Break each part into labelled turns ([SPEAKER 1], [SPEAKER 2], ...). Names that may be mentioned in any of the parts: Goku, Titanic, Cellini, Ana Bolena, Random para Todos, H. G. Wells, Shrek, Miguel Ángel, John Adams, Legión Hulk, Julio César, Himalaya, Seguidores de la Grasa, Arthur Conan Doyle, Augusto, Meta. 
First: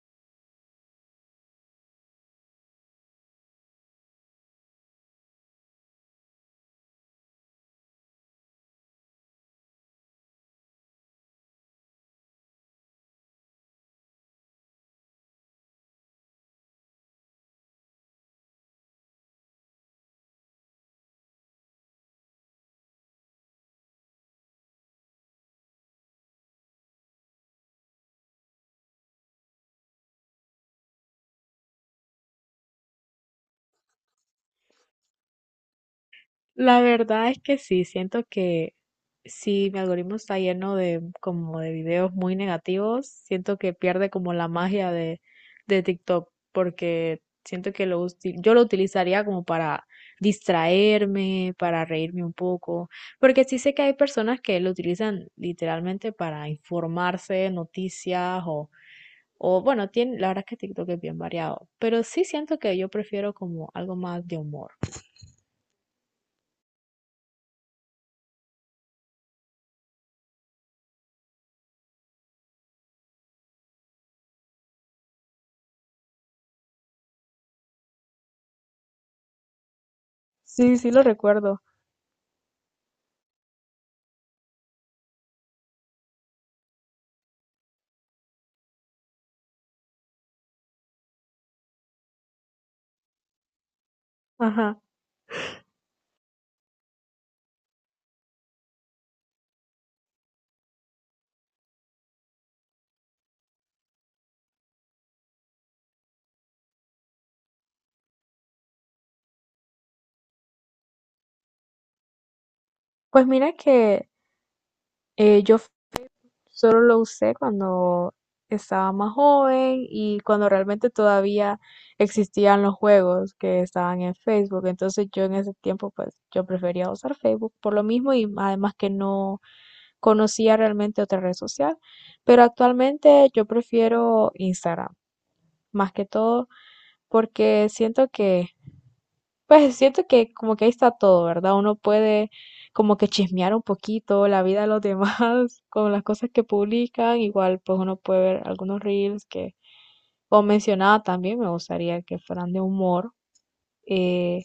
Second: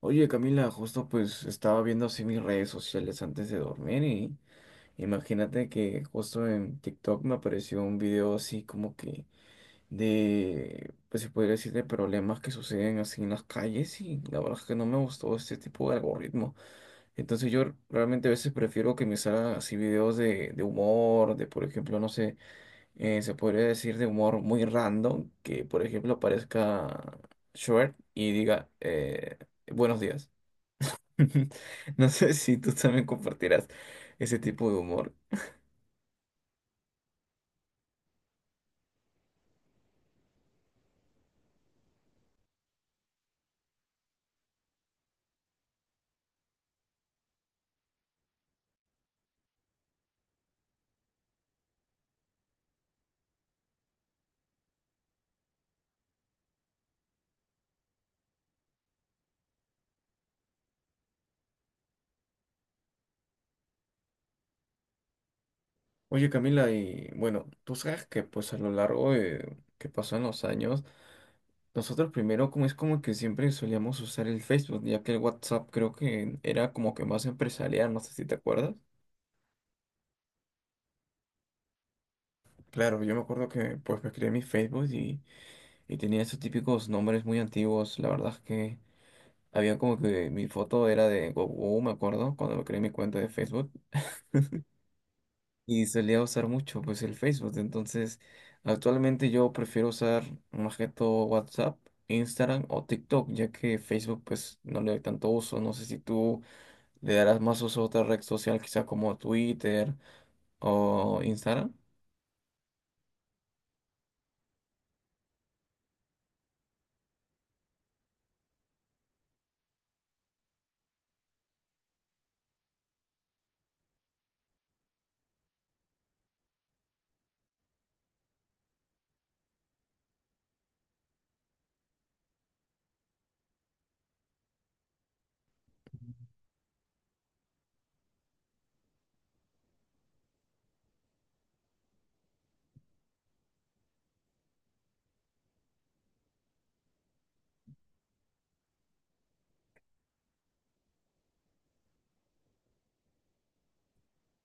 [SPEAKER 1] Oye, Camila, justo pues estaba viendo así mis redes sociales antes de dormir y imagínate que justo en TikTok me apareció un video así como que de, pues se podría decir, de problemas que suceden así en las calles, y la verdad es que no me gustó este tipo de algoritmo. Entonces yo realmente a veces prefiero que me salgan así videos de humor, de por ejemplo, no sé, se podría decir de humor muy random, que por ejemplo aparezca Shrek y diga, buenos días. No sé si tú también compartirás ese tipo de humor.
[SPEAKER 2] La verdad es que sí, siento que si mi algoritmo está lleno de como de videos muy negativos, siento que pierde como la magia de TikTok, porque siento que yo lo utilizaría como para distraerme, para reírme un poco, porque sí sé que hay personas que lo utilizan literalmente para informarse, noticias o bueno, tiene, la verdad es que TikTok es bien variado, pero sí siento que yo prefiero como algo más de humor.
[SPEAKER 1] Oye, Camila, y bueno, tú sabes que pues a lo largo de que pasan los años, nosotros primero como es como que siempre solíamos usar el Facebook, ya que el WhatsApp creo que era como que más empresarial, no sé si te acuerdas.
[SPEAKER 2] Sí, sí lo recuerdo.
[SPEAKER 1] Claro, yo me acuerdo que pues me creé mi Facebook y tenía esos típicos nombres muy antiguos. La verdad es que había como que mi foto era de Goku, me acuerdo, cuando me creé mi cuenta de Facebook.
[SPEAKER 2] Ajá.
[SPEAKER 1] Y solía usar mucho pues el Facebook. Entonces, actualmente yo prefiero usar más que todo WhatsApp, Instagram o TikTok, ya que Facebook pues no le doy tanto uso. No sé si tú le darás más uso a otra red social, quizá como Twitter o Instagram.
[SPEAKER 2] Pues mira que eh, yo f- solo lo usé cuando estaba más joven y cuando realmente todavía existían los juegos que estaban en Facebook. Entonces yo en ese tiempo pues yo prefería usar Facebook por lo mismo y además que no conocía realmente otra red social. Pero actualmente yo prefiero Instagram más que todo porque siento que pues siento que como que ahí está todo, ¿verdad? Uno puede como que chismear un poquito la vida de los demás con las cosas que publican. Igual pues uno puede ver algunos reels que, como mencionaba también, me gustaría que fueran de humor. eh,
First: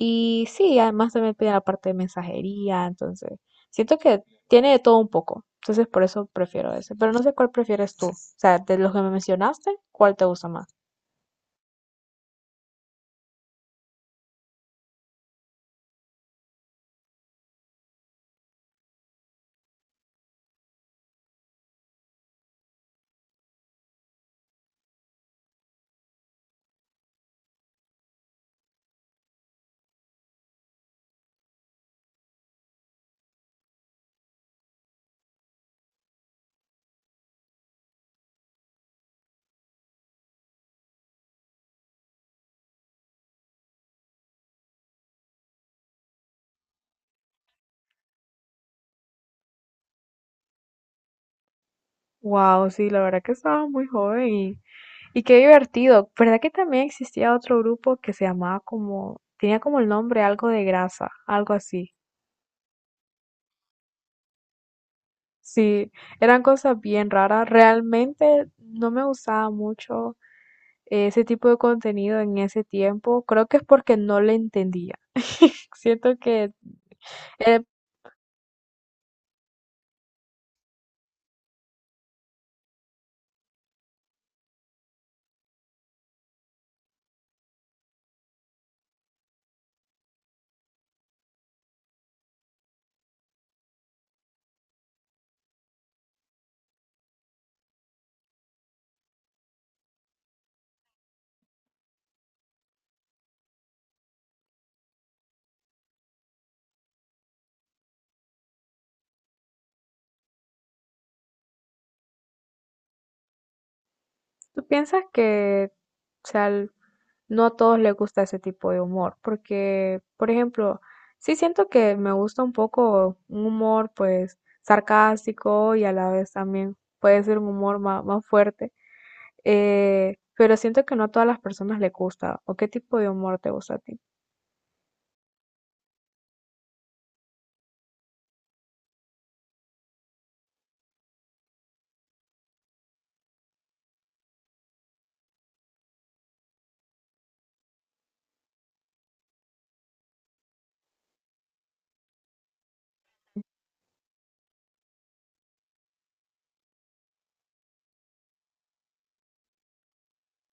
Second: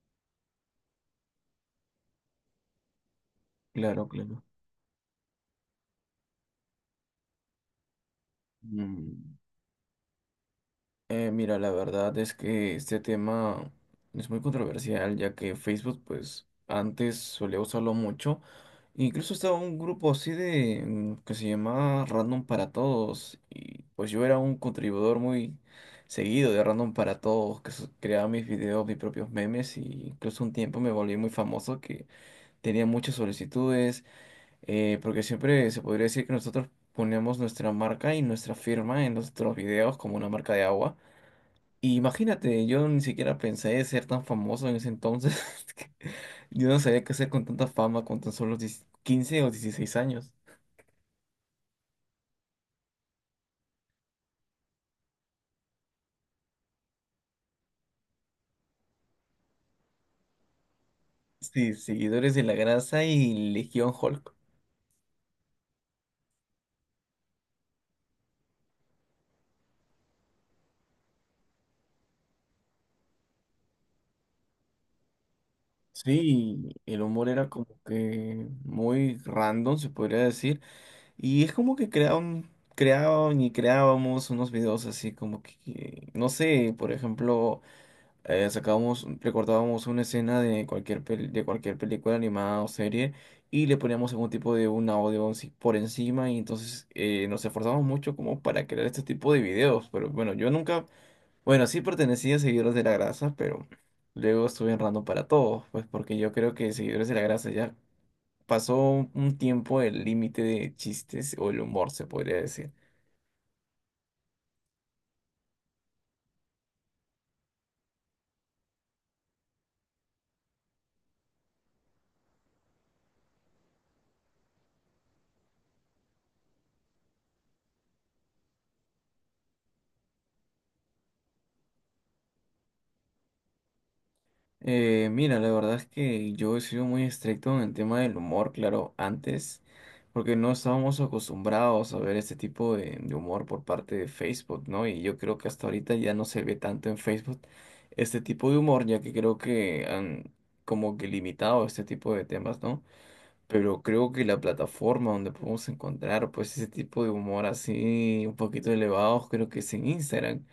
[SPEAKER 2] y sí, además también pide la parte de mensajería, entonces siento
[SPEAKER 1] Claro,
[SPEAKER 2] que
[SPEAKER 1] claro.
[SPEAKER 2] tiene de todo un poco. Entonces por eso prefiero ese. Pero no sé cuál prefieres tú. O sea, de los que me
[SPEAKER 1] Mm,
[SPEAKER 2] mencionaste, ¿cuál te gusta más?
[SPEAKER 1] Mira, la verdad es que este tema es muy controversial, ya que Facebook, pues antes solía usarlo mucho. Incluso estaba un grupo así de que se llamaba Random para Todos y pues yo era un contribuidor muy seguido de Random para Todos, que creaba mis videos, mis propios memes, y incluso un tiempo me volví muy famoso que tenía muchas solicitudes, porque siempre se podría decir que nosotros poníamos nuestra marca y nuestra firma en nuestros videos como una marca de agua. Y imagínate, yo ni siquiera pensé ser tan famoso en ese entonces. Yo no sabía qué hacer con tanta fama con tan solo 10, 15 o 16 años.
[SPEAKER 2] Wow, sí, la verdad que estaba muy joven. Y qué divertido. ¿Verdad que también existía otro grupo que se llamaba como, tenía como el nombre algo de grasa, algo
[SPEAKER 1] Sí,
[SPEAKER 2] así?
[SPEAKER 1] seguidores de la grasa y Legión Hulk.
[SPEAKER 2] Sí, eran cosas bien raras. Realmente no me gustaba mucho ese tipo de contenido en ese tiempo. Creo que es porque no le entendía. Siento que
[SPEAKER 1] Sí, el humor era
[SPEAKER 2] eh,
[SPEAKER 1] como que muy random, se podría decir. Y es como que creaban, creaban y creábamos unos videos así como que, no sé, por ejemplo. Sacábamos, recortábamos una escena de cualquier, de cualquier película animada o serie, y le poníamos algún tipo de un audio por encima, y entonces nos esforzamos mucho como para crear este tipo de videos, pero bueno, yo nunca, bueno, sí pertenecía a Seguidores de la Grasa, pero luego estuve errando para todos, pues porque yo creo que Seguidores de la Grasa ya pasó un tiempo el límite de chistes o el humor, se podría decir.
[SPEAKER 2] ¿tú piensas que, o sea, no a todos les gusta ese tipo de humor? Porque, por ejemplo, sí siento que me gusta un poco un humor, pues, sarcástico y a la vez también puede ser un humor más fuerte, pero siento que no a todas las personas les gusta. ¿O qué tipo de humor te gusta a ti?
[SPEAKER 1] Mira, la verdad es que yo he sido muy estricto en el tema del humor, claro, antes, porque no estábamos acostumbrados a ver este tipo de humor por parte de Facebook, ¿no? Y yo creo que hasta ahorita ya no se ve tanto en Facebook este tipo de humor, ya que creo que han como que limitado este tipo de temas, ¿no? Pero creo que la plataforma donde podemos encontrar pues ese tipo de humor así un poquito elevado, creo que es en Instagram.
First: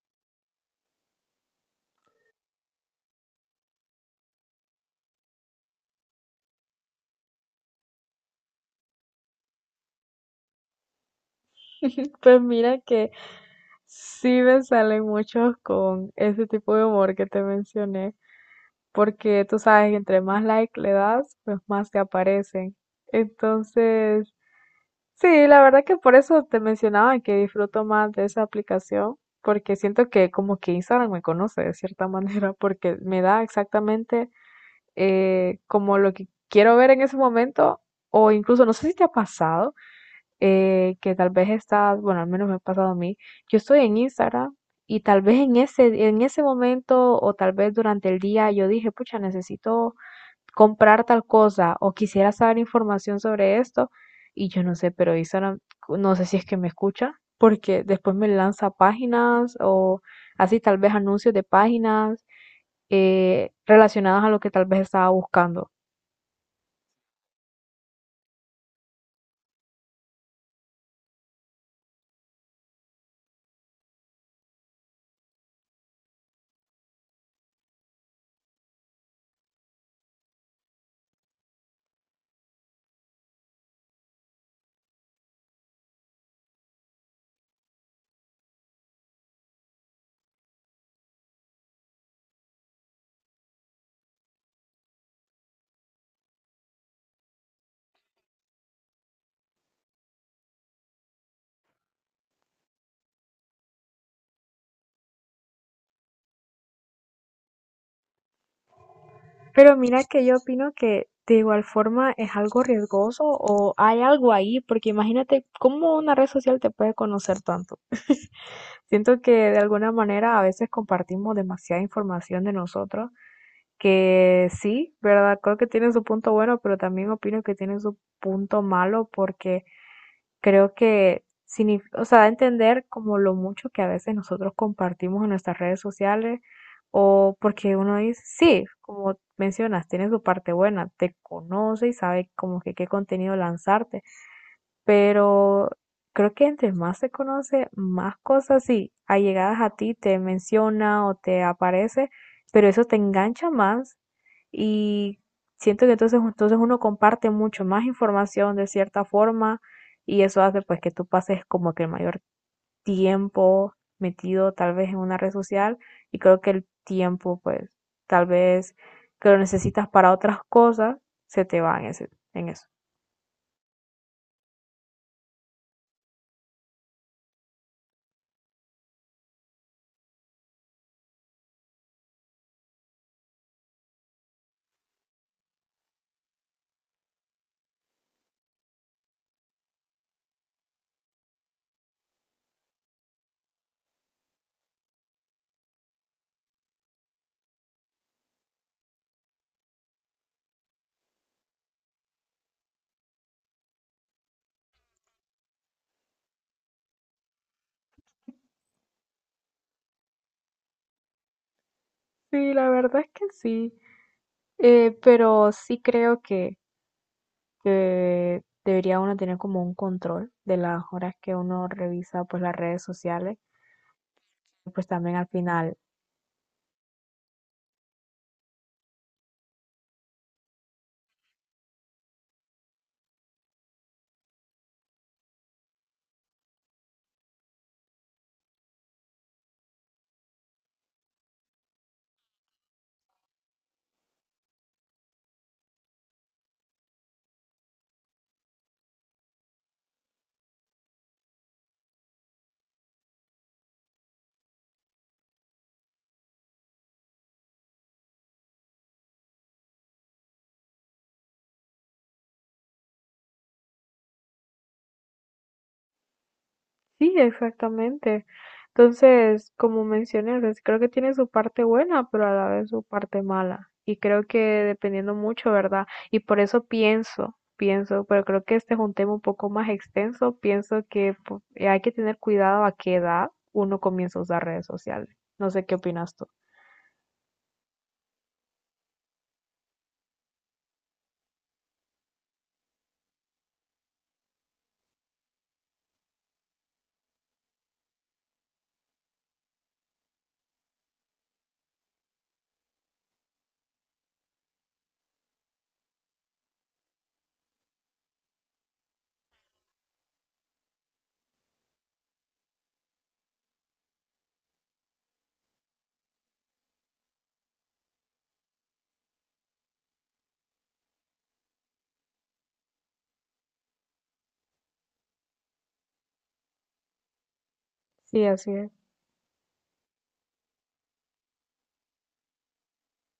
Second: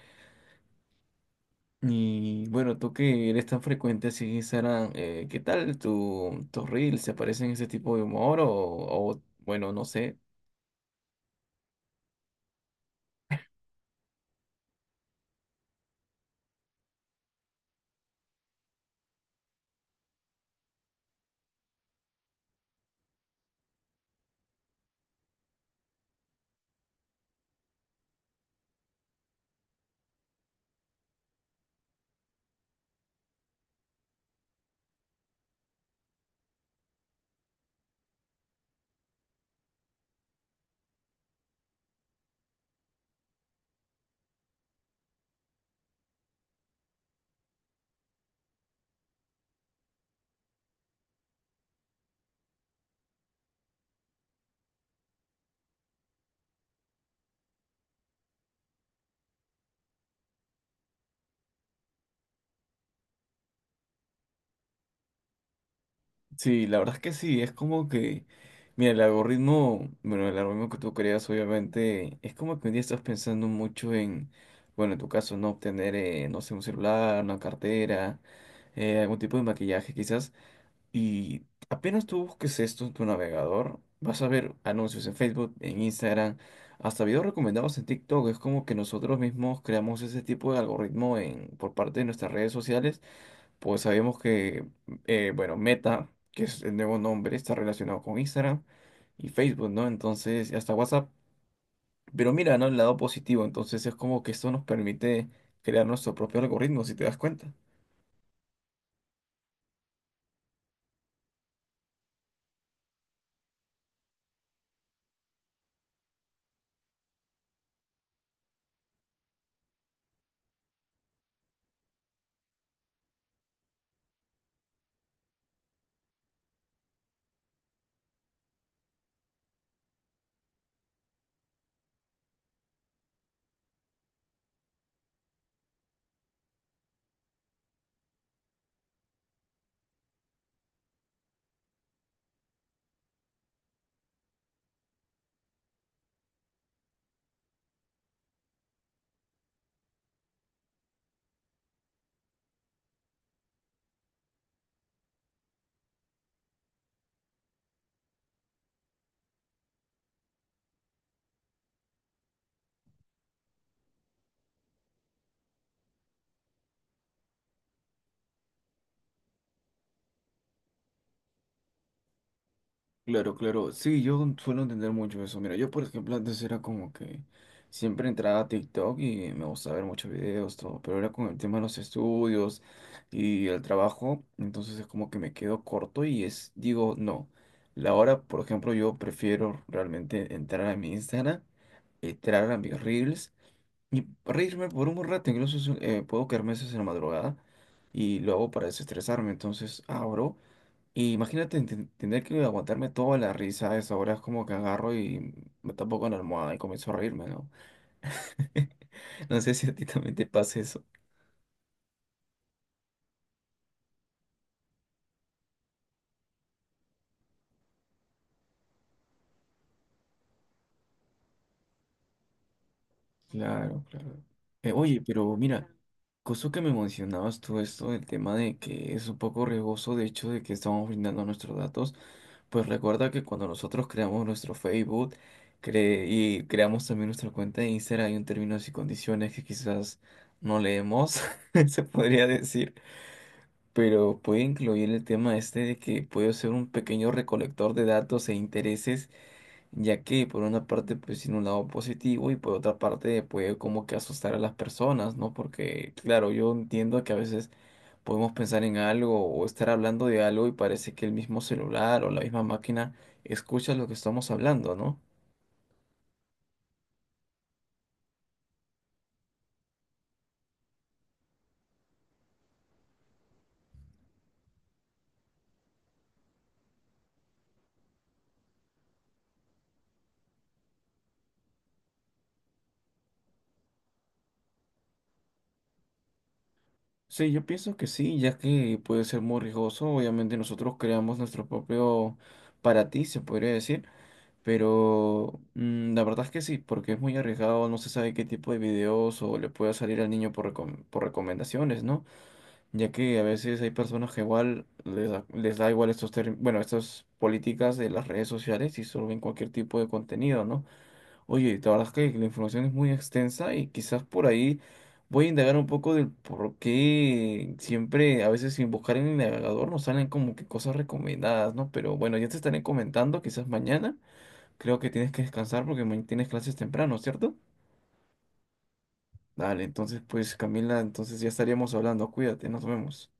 [SPEAKER 1] Y bueno, tú que eres tan frecuente así en Instagram, ¿qué tal tus reels? ¿Se parecen ese tipo de humor? Bueno, no sé.
[SPEAKER 2] Pues mira que sí me salen muchos con ese tipo de humor que te mencioné, porque tú sabes que entre más like le das, pues más te aparecen. Entonces, sí, la verdad que por eso te mencionaba que disfruto más de esa aplicación, porque siento que como que Instagram me conoce de cierta manera, porque me da exactamente como lo que quiero ver en ese momento, o incluso, no sé si te ha pasado, que tal vez estás, bueno, al menos me ha pasado a mí, yo estoy en Instagram. Y tal vez en ese momento o tal vez durante el día yo dije, pucha, necesito comprar tal cosa o quisiera saber información sobre esto y yo no sé, pero Instagram no sé si es que me escucha porque después me lanza páginas o así tal vez anuncios de páginas relacionadas a lo que tal vez estaba buscando.
[SPEAKER 1] Sí, la verdad es que sí, es como que, mira, el algoritmo, bueno, el algoritmo que tú creas obviamente, es como que un día estás pensando mucho en, bueno, en tu caso, no obtener, no sé, un celular, una cartera, algún tipo de maquillaje quizás. Y apenas tú busques esto en tu navegador, vas a ver anuncios en Facebook, en Instagram, hasta videos recomendados en TikTok. Es como que nosotros mismos creamos ese tipo de algoritmo en, por parte de nuestras redes sociales. Pues sabemos que, bueno, Meta, que es el nuevo nombre, está relacionado con Instagram y Facebook, ¿no? Entonces, y hasta WhatsApp. Pero mira, ¿no? El lado positivo. Entonces es como que esto nos permite crear nuestro propio algoritmo, si te das cuenta.
[SPEAKER 2] Pero mira que yo opino que de igual forma es algo riesgoso o hay algo ahí, porque imagínate cómo una red social te puede conocer tanto. Siento que de alguna manera a veces compartimos demasiada información de nosotros que sí, ¿verdad? Creo que tiene su punto bueno, pero también opino que tiene su punto malo, porque creo que o sea, da a entender como lo mucho que a veces nosotros compartimos en nuestras redes sociales, o porque uno dice, sí, como mencionas, tiene su parte buena, te conoce y sabe como que qué contenido lanzarte, pero creo que entre más se conoce, más cosas sí, allegadas a ti te menciona o te aparece, pero eso te engancha más, y siento que entonces uno comparte mucho más información de cierta forma, y eso hace pues que tú pases como que el mayor tiempo metido tal vez en una red social, y creo que el tiempo pues tal vez que lo necesitas para otras cosas se te va en eso.
[SPEAKER 1] Claro, claro. Sí, yo suelo entender mucho eso. Mira, yo por ejemplo antes era como que siempre entraba a TikTok y me gustaba ver muchos videos, todo, pero ahora con el tema de los estudios y el trabajo, entonces es como que me quedo corto y es, digo, no. La hora, por ejemplo, yo prefiero realmente entrar a mi Instagram, entrar a mis Reels y reírme por un rato, incluso es puedo quedarme a veces en la madrugada, y lo hago para desestresarme, entonces abro. Y imagínate tener que aguantarme toda la risa a esa hora, es como que agarro y me tapo con la almohada y comienzo a reírme, ¿no? No sé si a ti también te pasa eso.
[SPEAKER 2] Sí, la verdad es que sí, pero sí creo que debería uno tener como un control de las horas que uno revisa pues las redes sociales,
[SPEAKER 1] Claro, claro.
[SPEAKER 2] pues
[SPEAKER 1] Oye,
[SPEAKER 2] también al
[SPEAKER 1] pero mira,
[SPEAKER 2] final.
[SPEAKER 1] cosa que me mencionabas tú esto del tema de que es un poco riesgoso, de hecho, de que estamos brindando nuestros datos, pues recuerda que cuando nosotros creamos nuestro Facebook y creamos también nuestra cuenta de Instagram, hay un términos y condiciones que quizás no leemos, se podría decir. Pero puede incluir el tema este de que puedo ser un pequeño recolector de datos e intereses, ya que por una parte pues tiene un lado positivo, y por otra parte puede como que asustar a las personas, ¿no? Porque claro, yo entiendo que a veces podemos pensar en algo o estar hablando de algo y parece que el mismo celular o la misma máquina escucha lo que estamos hablando, ¿no?
[SPEAKER 2] Sí, exactamente. Entonces, como mencioné, o creo que tiene su parte buena, pero a la vez su parte mala. Y creo que dependiendo mucho, ¿verdad? Y por eso pienso, pero creo que este es un tema un poco más extenso. Pienso que hay que tener cuidado a qué edad uno comienza a usar redes sociales. No sé qué opinas tú.
[SPEAKER 1] Sí, yo pienso que sí, ya que puede ser muy riesgoso. Obviamente nosotros creamos nuestro propio para ti, se podría decir. Pero mm, la verdad es que sí, porque es muy arriesgado, no se sabe qué tipo de videos o le puede salir al niño por, por recomendaciones, ¿no? Ya que a veces hay personas que igual les da igual estos bueno, estas políticas de las redes sociales, y solo ven cualquier tipo de contenido, ¿no? Oye, la verdad es que la información es muy extensa y quizás por ahí voy a indagar un poco del por qué siempre, a veces sin buscar en el navegador, nos salen como que cosas recomendadas, ¿no? Pero bueno, ya te estaré comentando, quizás mañana. Creo que tienes que descansar porque mañana tienes clases temprano, ¿cierto?
[SPEAKER 2] Sí, así es.
[SPEAKER 1] Dale, entonces pues Camila, entonces ya estaríamos hablando. Cuídate, nos vemos.